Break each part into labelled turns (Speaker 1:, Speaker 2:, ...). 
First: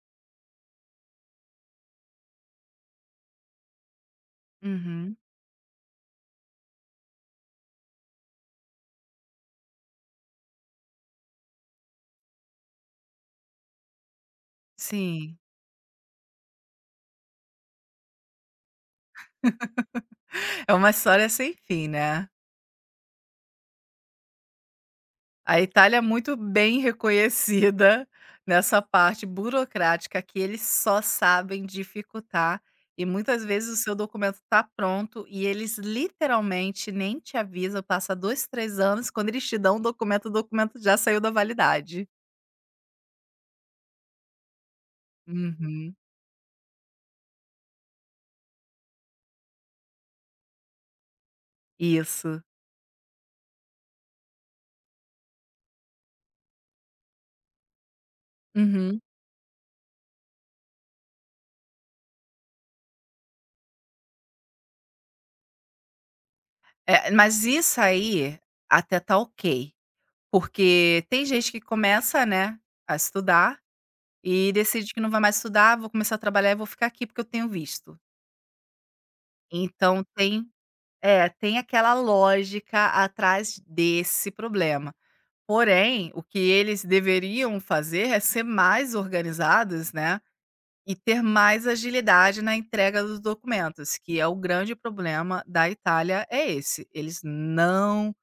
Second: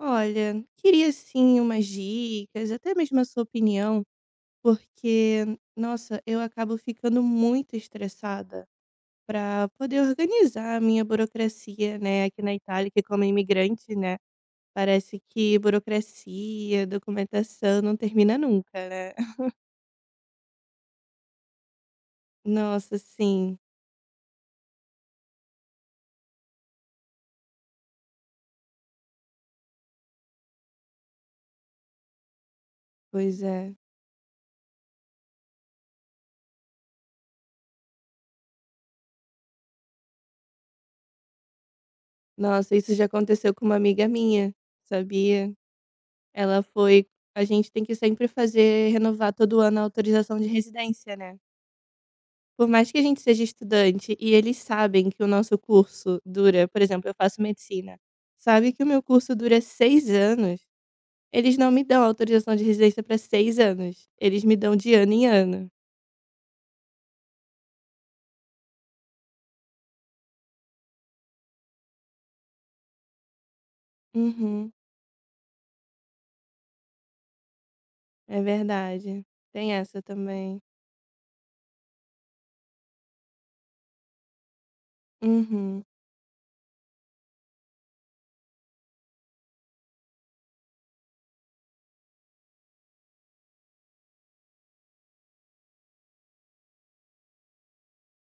Speaker 1: Olha, queria sim umas dicas, até mesmo a sua opinião,
Speaker 2: Uhum,
Speaker 1: porque, nossa, eu acabo ficando muito estressada para poder organizar a minha burocracia, né? Aqui na Itália, que como imigrante, né? Parece
Speaker 2: sim.
Speaker 1: que burocracia, documentação não termina nunca, né?
Speaker 2: É uma história sem fim, né.
Speaker 1: Nossa, sim,
Speaker 2: A Itália é muito bem reconhecida nessa parte burocrática que eles só sabem dificultar, e
Speaker 1: pois
Speaker 2: muitas vezes
Speaker 1: é.
Speaker 2: o seu documento está pronto e eles literalmente nem te avisam, passa 2 3 anos, quando eles te dão o documento já saiu da validade.
Speaker 1: Nossa, isso já aconteceu com uma amiga minha, sabia?
Speaker 2: Uhum,
Speaker 1: Ela foi. A gente tem que sempre fazer, renovar todo ano a autorização de residência, né?
Speaker 2: isso.
Speaker 1: Por mais que a gente seja estudante e eles sabem que o nosso curso dura, por exemplo, eu faço medicina, sabe que o
Speaker 2: Uhum.
Speaker 1: meu curso dura 6 anos, eles não me dão autorização de residência para 6 anos, eles me dão de ano em ano.
Speaker 2: É, mas isso aí até tá ok, porque tem gente que começa, né, a estudar e
Speaker 1: Uhum,
Speaker 2: decide que não vai mais estudar, vou começar a trabalhar e vou ficar aqui porque eu tenho visto.
Speaker 1: é verdade. Tem essa
Speaker 2: Então
Speaker 1: também.
Speaker 2: tem aquela lógica atrás desse problema.
Speaker 1: Uhum.
Speaker 2: Porém, o que eles deveriam fazer é ser mais organizados, né, e ter mais agilidade na entrega dos documentos, que é o grande problema da Itália é esse, eles não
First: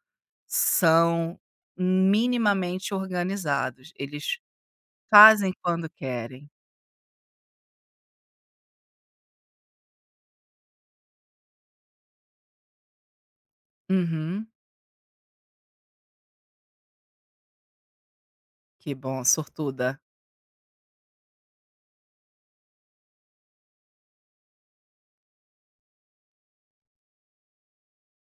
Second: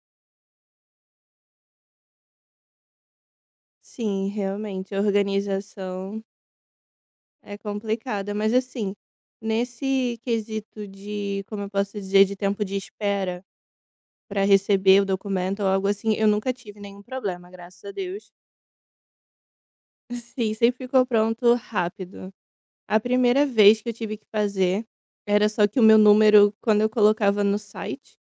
Speaker 2: são minimamente organizados,
Speaker 1: Sim,
Speaker 2: eles
Speaker 1: realmente, a
Speaker 2: fazem quando
Speaker 1: organização
Speaker 2: querem.
Speaker 1: é complicada, mas assim, nesse quesito de, como eu posso dizer, de tempo de espera para
Speaker 2: Uhum.
Speaker 1: receber o documento ou algo assim, eu nunca tive nenhum problema, graças a Deus.
Speaker 2: Que bom, sortuda.
Speaker 1: Sim, sempre ficou pronto rápido. A primeira vez que eu tive que fazer, era só que o meu número, quando eu colocava no site,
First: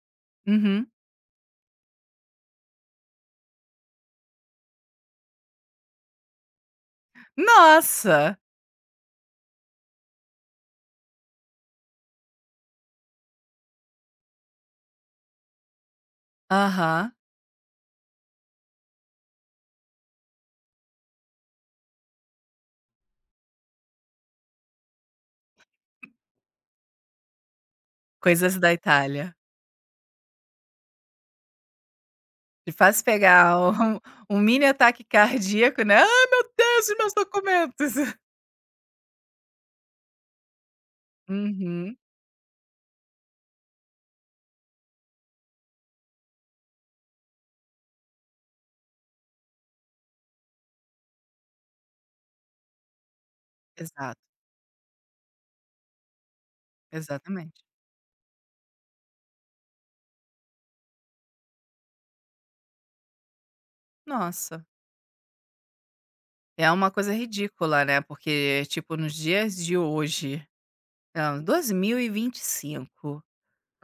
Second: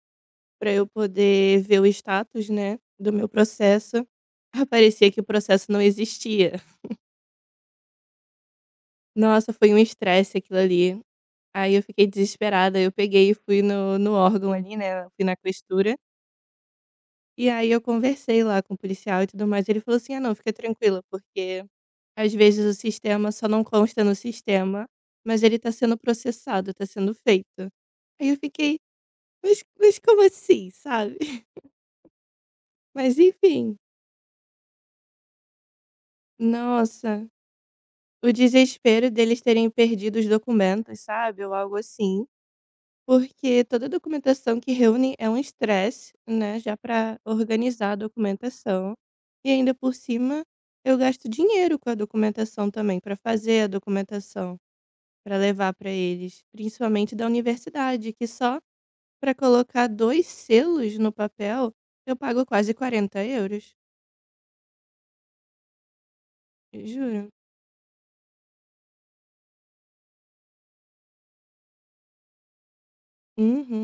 Speaker 1: para eu
Speaker 2: Uhum.
Speaker 1: poder ver o status, né, do meu processo, aparecia que o processo não existia.
Speaker 2: Nossa!
Speaker 1: Nossa, foi um estresse aquilo ali. Aí eu fiquei desesperada, eu peguei e fui no órgão ali, né, fui na costura,
Speaker 2: Aham.
Speaker 1: e aí eu conversei lá com o policial e tudo mais, ele falou assim, ah não, fica tranquila, porque às vezes o sistema só não consta no sistema, mas ele tá sendo processado, tá sendo feito. Aí eu
Speaker 2: Coisas da
Speaker 1: fiquei:
Speaker 2: Itália.
Speaker 1: "Mas como assim?", sabe.
Speaker 2: Te faz
Speaker 1: Mas
Speaker 2: pegar
Speaker 1: enfim,
Speaker 2: um um mini ataque cardíaco, né. "Ai, meu Deus, e meus
Speaker 1: nossa,
Speaker 2: documentos?"
Speaker 1: o desespero deles terem perdido os documentos, sabe, ou algo
Speaker 2: Uhum.
Speaker 1: assim, porque toda documentação que reúnem é um estresse, né, já para organizar a documentação, e ainda por cima eu gasto dinheiro com a documentação também, para fazer a
Speaker 2: Exato,
Speaker 1: documentação, para levar para eles, principalmente da
Speaker 2: exatamente.
Speaker 1: universidade, que só para colocar 2 selos no papel, eu pago quase 40€.
Speaker 2: Nossa, é uma coisa
Speaker 1: Juro.
Speaker 2: ridícula, né, porque, tipo, nos dias de hoje, 2025,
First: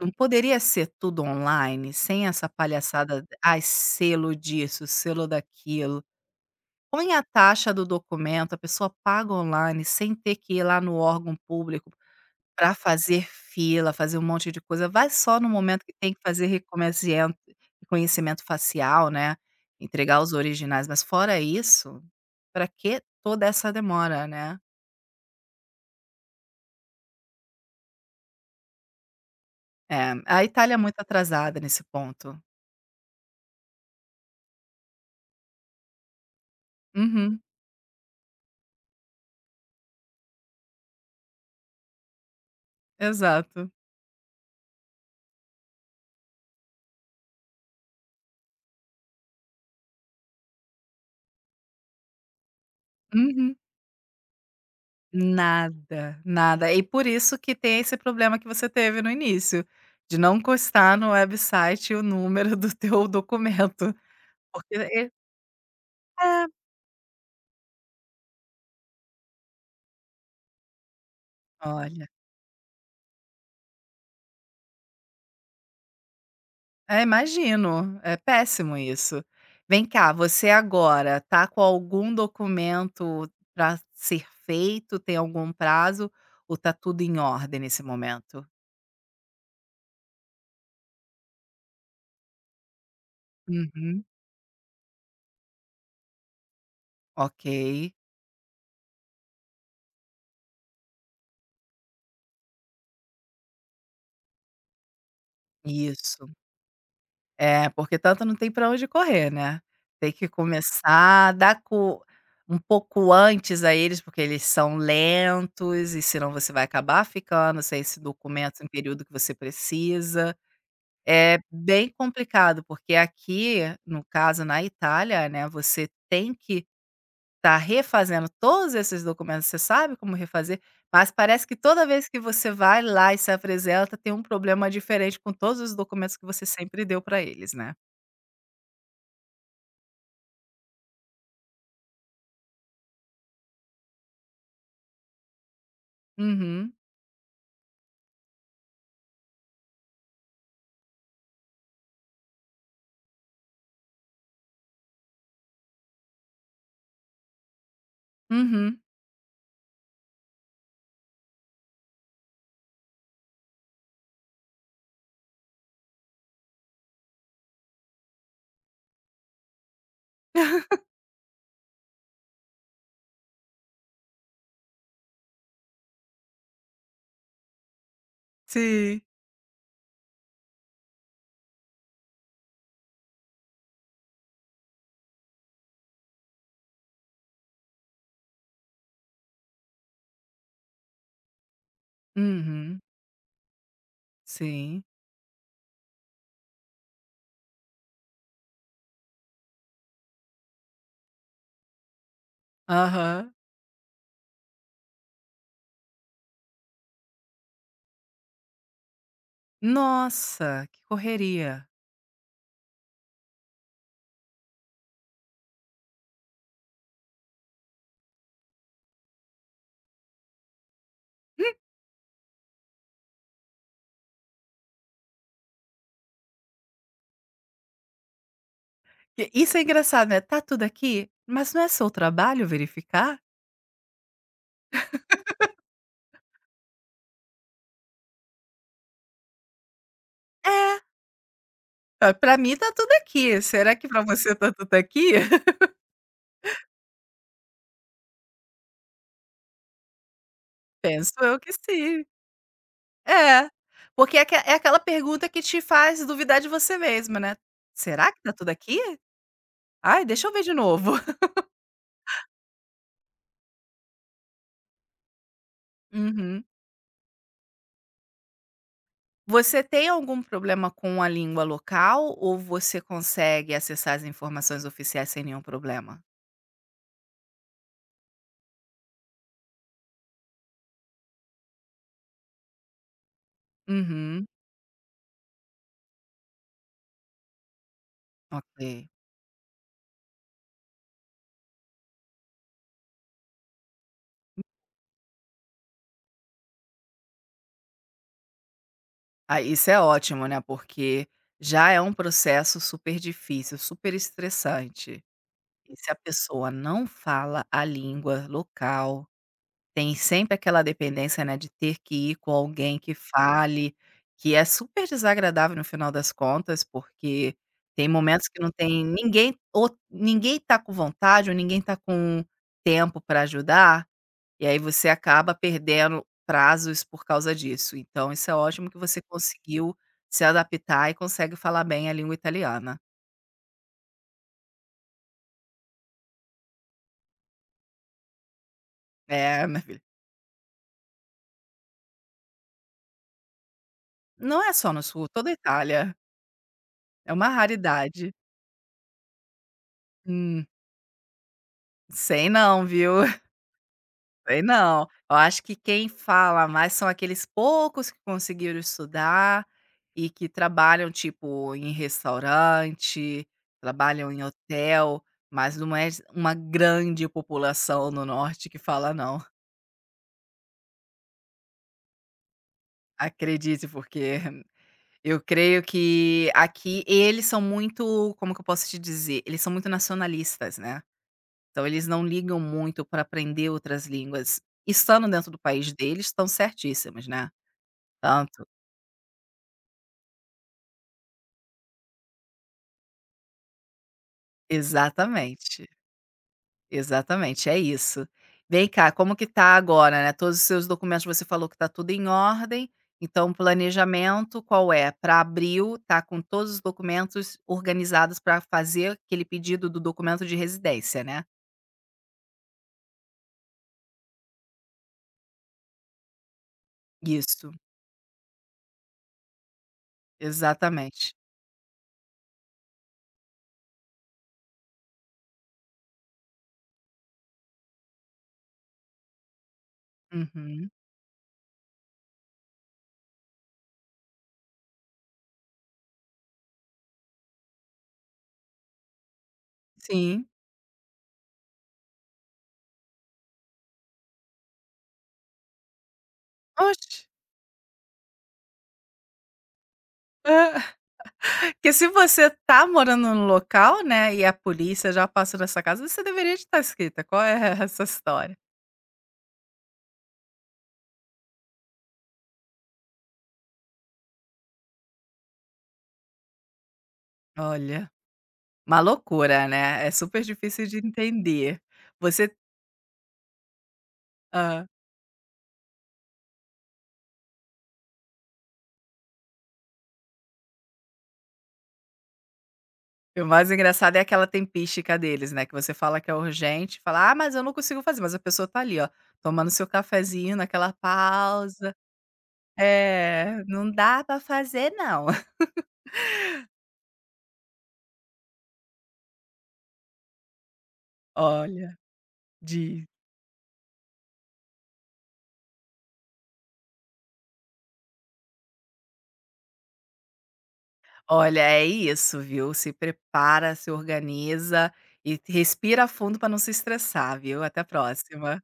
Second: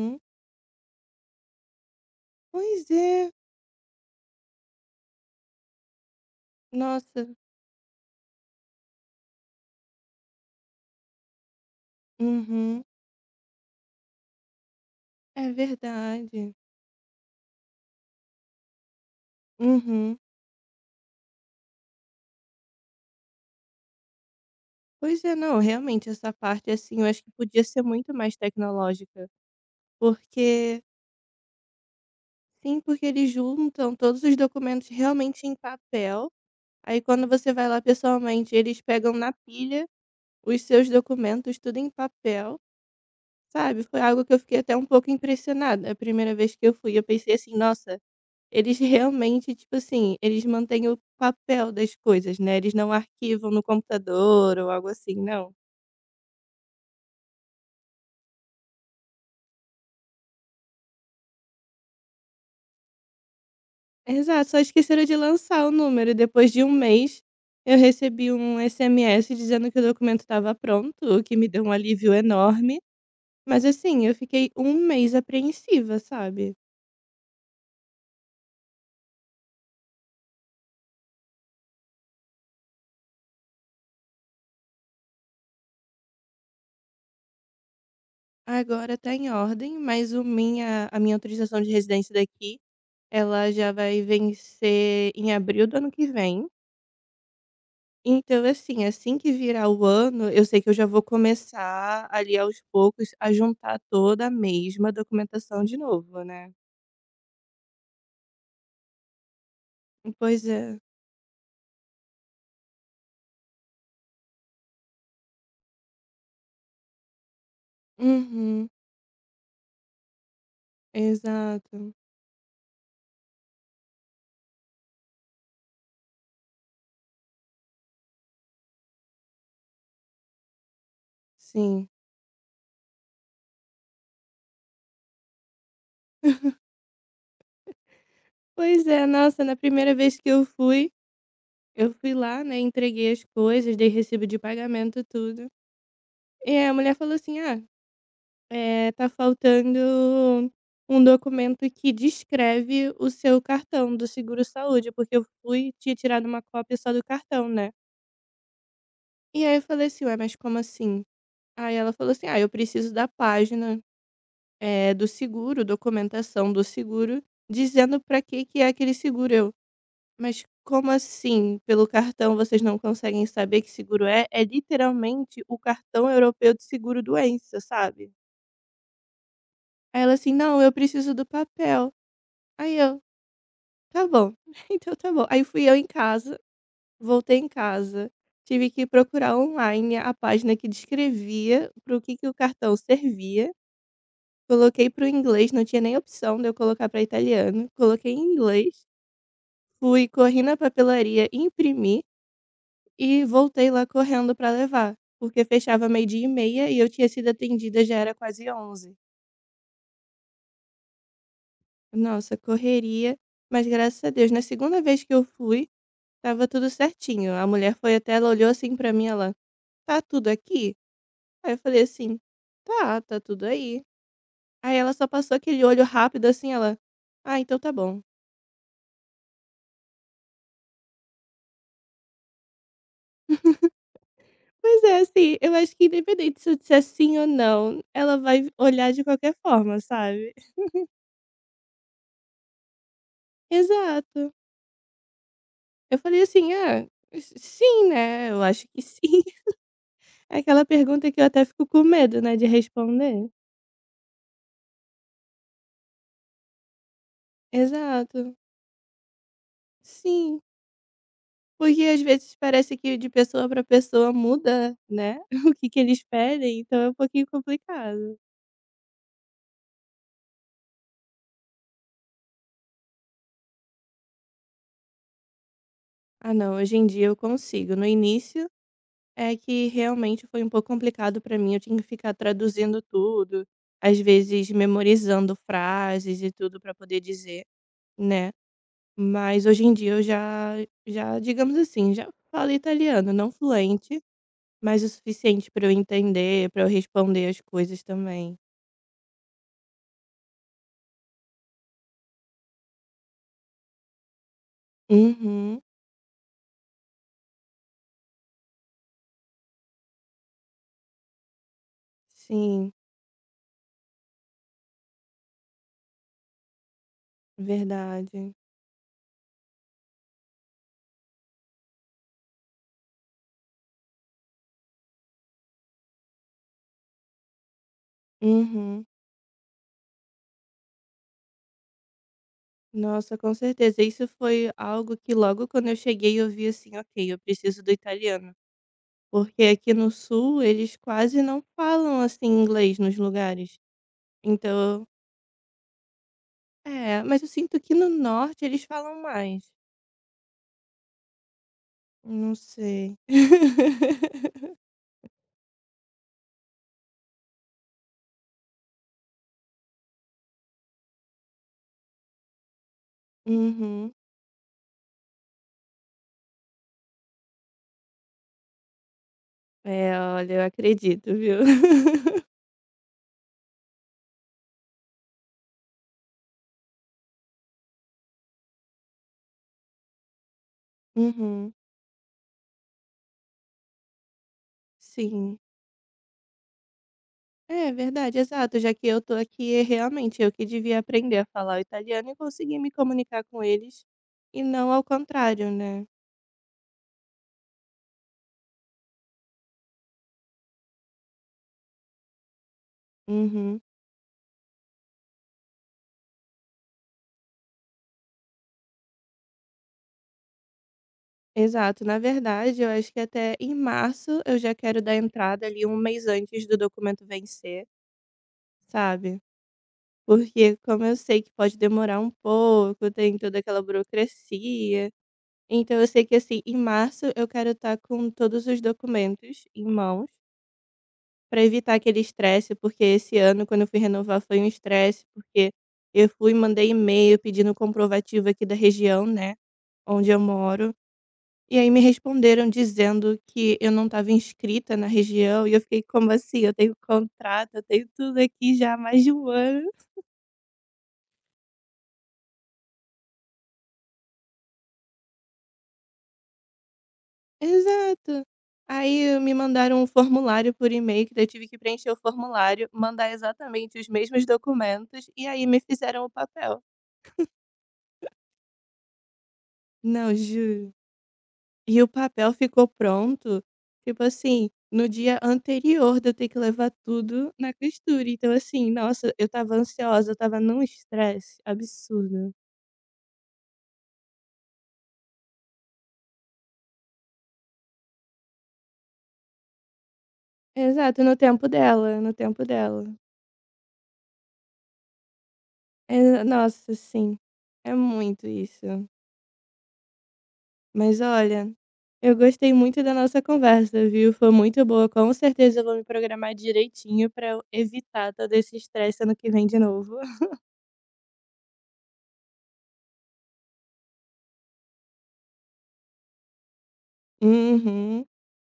Speaker 2: não poderia ser tudo online, sem essa
Speaker 1: Pois
Speaker 2: palhaçada,
Speaker 1: é.
Speaker 2: "Ai, selo disso, selo daquilo". Põe a
Speaker 1: Nossa.
Speaker 2: taxa do documento, a pessoa paga online sem ter que ir lá no órgão público para
Speaker 1: Uhum.
Speaker 2: fazer fila, fazer um monte de coisa, vai só
Speaker 1: É
Speaker 2: no momento que tem que fazer
Speaker 1: verdade.
Speaker 2: reconhecimento facial, né, entregar
Speaker 1: Uhum.
Speaker 2: os originais, mas fora isso, para que toda essa demora, né.
Speaker 1: Pois é, não, realmente essa parte, assim, eu acho que podia ser muito mais tecnológica,
Speaker 2: É, a Itália é
Speaker 1: porque
Speaker 2: muito atrasada nesse ponto.
Speaker 1: sim, porque eles juntam todos os documentos realmente em papel, aí quando
Speaker 2: Uhum,
Speaker 1: você vai lá pessoalmente, eles pegam na pilha os seus documentos tudo em papel,
Speaker 2: exato.
Speaker 1: sabe, foi algo que eu fiquei até um pouco impressionada a primeira vez que eu fui, eu pensei assim: "Nossa, eles realmente, tipo assim, eles mantêm o papel das coisas, né, eles não arquivam
Speaker 2: Uhum.
Speaker 1: no computador ou algo assim, não".
Speaker 2: Nada, nada. E por isso que tem esse problema que você teve no início, de não constar no website o número do teu documento.
Speaker 1: Exato, só
Speaker 2: Porque
Speaker 1: esqueceram
Speaker 2: e
Speaker 1: de lançar o número e
Speaker 2: É,
Speaker 1: depois de um mês, eu recebi um SMS dizendo que o documento estava pronto, o que me deu um
Speaker 2: olha,
Speaker 1: alívio enorme, mas assim, eu fiquei um mês apreensiva, sabe.
Speaker 2: imagino, é péssimo isso. Vem cá, você agora tá com algum documento para ser feito, tem algum prazo, ou tá tudo em ordem nesse momento?
Speaker 1: Agora tá em ordem, mas o minha a minha autorização de residência daqui, ela já vai
Speaker 2: Uhum,
Speaker 1: vencer em abril do ano que vem.
Speaker 2: ok,
Speaker 1: Então, assim, assim que virar o ano, eu sei que eu já vou começar ali aos poucos a juntar toda a mesma documentação de novo,
Speaker 2: isso.
Speaker 1: né.
Speaker 2: É, porque tanto não tem para onde correr, né. Tem que
Speaker 1: Pois é.
Speaker 2: começar a dar co um pouco antes a eles, porque eles são lentos e senão você vai acabar ficando sem esse documento em
Speaker 1: Uhum.
Speaker 2: período que você precisa. É bem
Speaker 1: Exato.
Speaker 2: complicado, porque aqui, no caso na Itália, né, você tem que estar refazendo todos esses documentos, você sabe como refazer, mas parece que toda
Speaker 1: Sim.
Speaker 2: vez que você vai lá e se apresenta, tem um problema diferente com todos os documentos que você sempre deu para eles, né.
Speaker 1: Pois é, nossa, na primeira vez que eu fui lá, né, entreguei as coisas, dei recibo de pagamento, tudo. E
Speaker 2: Uhum,
Speaker 1: a mulher falou assim: "Ah, tá faltando um documento que descreve o seu cartão do seguro-saúde", porque eu fui, tinha tirado uma cópia só do cartão, né.
Speaker 2: uhum.
Speaker 1: E aí eu falei assim: "Ué, mas como assim?" Aí ela falou assim: "Ah, eu preciso da página, do seguro, documentação do seguro, dizendo pra que que é aquele seguro". Eu: "Mas como assim? Pelo cartão vocês não conseguem saber que seguro é?" É literalmente o cartão europeu de seguro-doença, sabe.
Speaker 2: Sim.
Speaker 1: Aí ela assim: "Não, eu preciso do papel". Aí eu: tá bom, então tá bom. Aí fui eu em casa, voltei em casa, tive que procurar online a página que descrevia para o que que o cartão
Speaker 2: Uhum,
Speaker 1: servia,
Speaker 2: sim.
Speaker 1: coloquei para o inglês, não tinha nem opção de eu colocar para italiano, coloquei em inglês, fui, corri na papelaria, imprimi e
Speaker 2: Aham.
Speaker 1: voltei lá correndo para levar, porque fechava meio-dia e meia e eu tinha sido atendida já era quase onze.
Speaker 2: Nossa, que correria.
Speaker 1: Nossa, correria, mas graças a Deus, na segunda vez que eu fui, tava tudo certinho. A mulher foi, até ela olhou assim pra mim, ela: "Tá tudo aqui?"
Speaker 2: Hum.
Speaker 1: Aí eu falei assim: "Tá, tá tudo aí". Aí ela só passou aquele olho rápido assim, ela: "Ah, então tá bom".
Speaker 2: E isso é engraçado, né, tá tudo aqui, mas não é seu trabalho verificar?
Speaker 1: Mas é assim, eu acho que independente se eu disser sim ou não, ela vai olhar de qualquer forma, sabe.
Speaker 2: É. "Ah, pra mim tá tudo aqui, será que pra
Speaker 1: Exato.
Speaker 2: você tá tudo aqui?"
Speaker 1: Eu falei assim: "Ah, s sim, né, eu acho que sim". Aquela pergunta
Speaker 2: Penso
Speaker 1: que eu
Speaker 2: eu
Speaker 1: até
Speaker 2: que
Speaker 1: fico com
Speaker 2: sim.
Speaker 1: medo, né, de responder.
Speaker 2: É, porque é aquela pergunta que te faz duvidar de você mesma, né, "Será que tá
Speaker 1: Exato.
Speaker 2: tudo aqui? Ai, deixa eu
Speaker 1: Sim.
Speaker 2: ver de novo".
Speaker 1: Porque às vezes parece que de pessoa para pessoa muda, né, o que que eles
Speaker 2: Uhum.
Speaker 1: pedem, então é um pouquinho complicado.
Speaker 2: Você tem algum problema com a língua local ou você consegue acessar as informações oficiais sem nenhum problema?
Speaker 1: Ah não, hoje em dia eu consigo, no início é que realmente foi um pouco complicado para mim, eu tinha que ficar traduzindo tudo, às
Speaker 2: Uhum,
Speaker 1: vezes memorizando frases e tudo para poder dizer, né.
Speaker 2: ok.
Speaker 1: Mas hoje em dia eu já digamos assim, já falo italiano, não fluente, mas o suficiente para eu entender, para eu responder as coisas também.
Speaker 2: Ah, isso é ótimo, né, porque já é um processo super difícil, super estressante.
Speaker 1: Uhum,
Speaker 2: E se a pessoa não fala a língua local, tem sempre aquela dependência, né, de ter que ir com
Speaker 1: sim.
Speaker 2: alguém que fale, que é super desagradável no final das contas, porque tem momentos
Speaker 1: Verdade.
Speaker 2: que não tem ninguém ou ninguém tá com vontade ou ninguém tá com tempo para ajudar, e aí você acaba perdendo prazos por causa disso. Então isso é ótimo que
Speaker 1: Uhum.
Speaker 2: você conseguiu se adaptar e consegue falar bem a língua italiana.
Speaker 1: Nossa, com certeza. Isso foi algo que logo quando eu cheguei eu vi assim, ok, eu preciso do italiano. Porque
Speaker 2: É, minha
Speaker 1: aqui
Speaker 2: filha,
Speaker 1: no sul eles quase não falam assim inglês nos lugares.
Speaker 2: não é só no
Speaker 1: Então,
Speaker 2: sul, toda a Itália,
Speaker 1: é,
Speaker 2: é
Speaker 1: mas eu
Speaker 2: uma
Speaker 1: sinto que no
Speaker 2: raridade.
Speaker 1: norte eles falam mais.
Speaker 2: Hum, sei
Speaker 1: Não
Speaker 2: não, viu?
Speaker 1: sei.
Speaker 2: Sei não. Eu acho que quem fala mais são aqueles poucos que conseguiram estudar e que trabalham, tipo, em restaurante,
Speaker 1: Uhum.
Speaker 2: trabalham em hotel, mas não é uma grande população no norte que fala não.
Speaker 1: É, olha, eu acredito, viu?
Speaker 2: Acredite, porque eu creio que aqui eles são muito, como que eu posso te dizer? Eles são muito nacionalistas, né.
Speaker 1: Uhum.
Speaker 2: Então eles não ligam muito para aprender outras línguas. Estando dentro do
Speaker 1: Sim.
Speaker 2: país deles, estão certíssimos, né.
Speaker 1: É verdade,
Speaker 2: Tanto
Speaker 1: exato, já que eu tô aqui, é realmente eu que devia aprender a falar o italiano e conseguir me comunicar com eles, e não ao contrário,
Speaker 2: Exatamente,
Speaker 1: né.
Speaker 2: exatamente, é isso. Vem cá, como que tá agora, né, todos os seus documentos você falou que tá tudo em ordem, então o
Speaker 1: Uhum,
Speaker 2: planejamento qual é? Para abril tá com todos os documentos organizados para fazer aquele pedido do documento de residência, né?
Speaker 1: exato. Na verdade, eu acho que até em março eu já quero dar entrada ali um mês antes do documento
Speaker 2: Isso,
Speaker 1: vencer, sabe. Porque como eu
Speaker 2: exatamente.
Speaker 1: sei que pode demorar um pouco, tem toda aquela burocracia, então eu sei que, assim, em março eu quero estar com todos os documentos em mãos
Speaker 2: Uhum,
Speaker 1: para evitar aquele estresse, porque esse ano quando eu fui renovar foi um estresse, porque eu fui, mandei e-mail pedindo comprovativo aqui da região, né, onde eu
Speaker 2: sim.
Speaker 1: moro, e aí me responderam dizendo que eu não estava inscrita na região e eu fiquei: "Como assim? Eu tenho
Speaker 2: Oxe.
Speaker 1: contrato, eu tenho tudo aqui já há mais de um ano".
Speaker 2: Que se você tá morando no local, né, e a polícia já passou nessa casa, você deveria estar escrita, qual é essa
Speaker 1: Exato.
Speaker 2: história?
Speaker 1: Aí me mandaram um formulário por e-mail que daí eu tive que preencher o formulário, mandar exatamente os mesmos documentos, e aí me fizeram o papel.
Speaker 2: Olha. Uma loucura, né, é
Speaker 1: Não,
Speaker 2: super difícil
Speaker 1: juro.
Speaker 2: de entender.
Speaker 1: E o
Speaker 2: Você
Speaker 1: papel ficou pronto, tipo assim,
Speaker 2: hã.
Speaker 1: no dia anterior de eu ter que levar tudo na costura. Então, assim, nossa, eu tava ansiosa, eu tava num estresse absurdo.
Speaker 2: O mais engraçado é aquela tempística deles, né, que você fala que é urgente, fala: "Ah, mas eu não consigo fazer", mas a pessoa tá ali, ó, tomando seu cafezinho naquela
Speaker 1: Exato, no tempo
Speaker 2: pausa.
Speaker 1: dela, no tempo dela.
Speaker 2: É, "Não dá pra fazer não".
Speaker 1: É, nossa, sim, é muito isso. Mas olha,
Speaker 2: Olha,
Speaker 1: eu gostei muito
Speaker 2: diz.
Speaker 1: da nossa conversa, viu? Foi muito boa. Com certeza eu vou me programar direitinho pra eu evitar todo esse estresse ano que vem de novo.
Speaker 2: Olha, é isso, viu, se prepara, se organiza e respira fundo pra não se estressar, viu. Até a
Speaker 1: Uhum.
Speaker 2: próxima.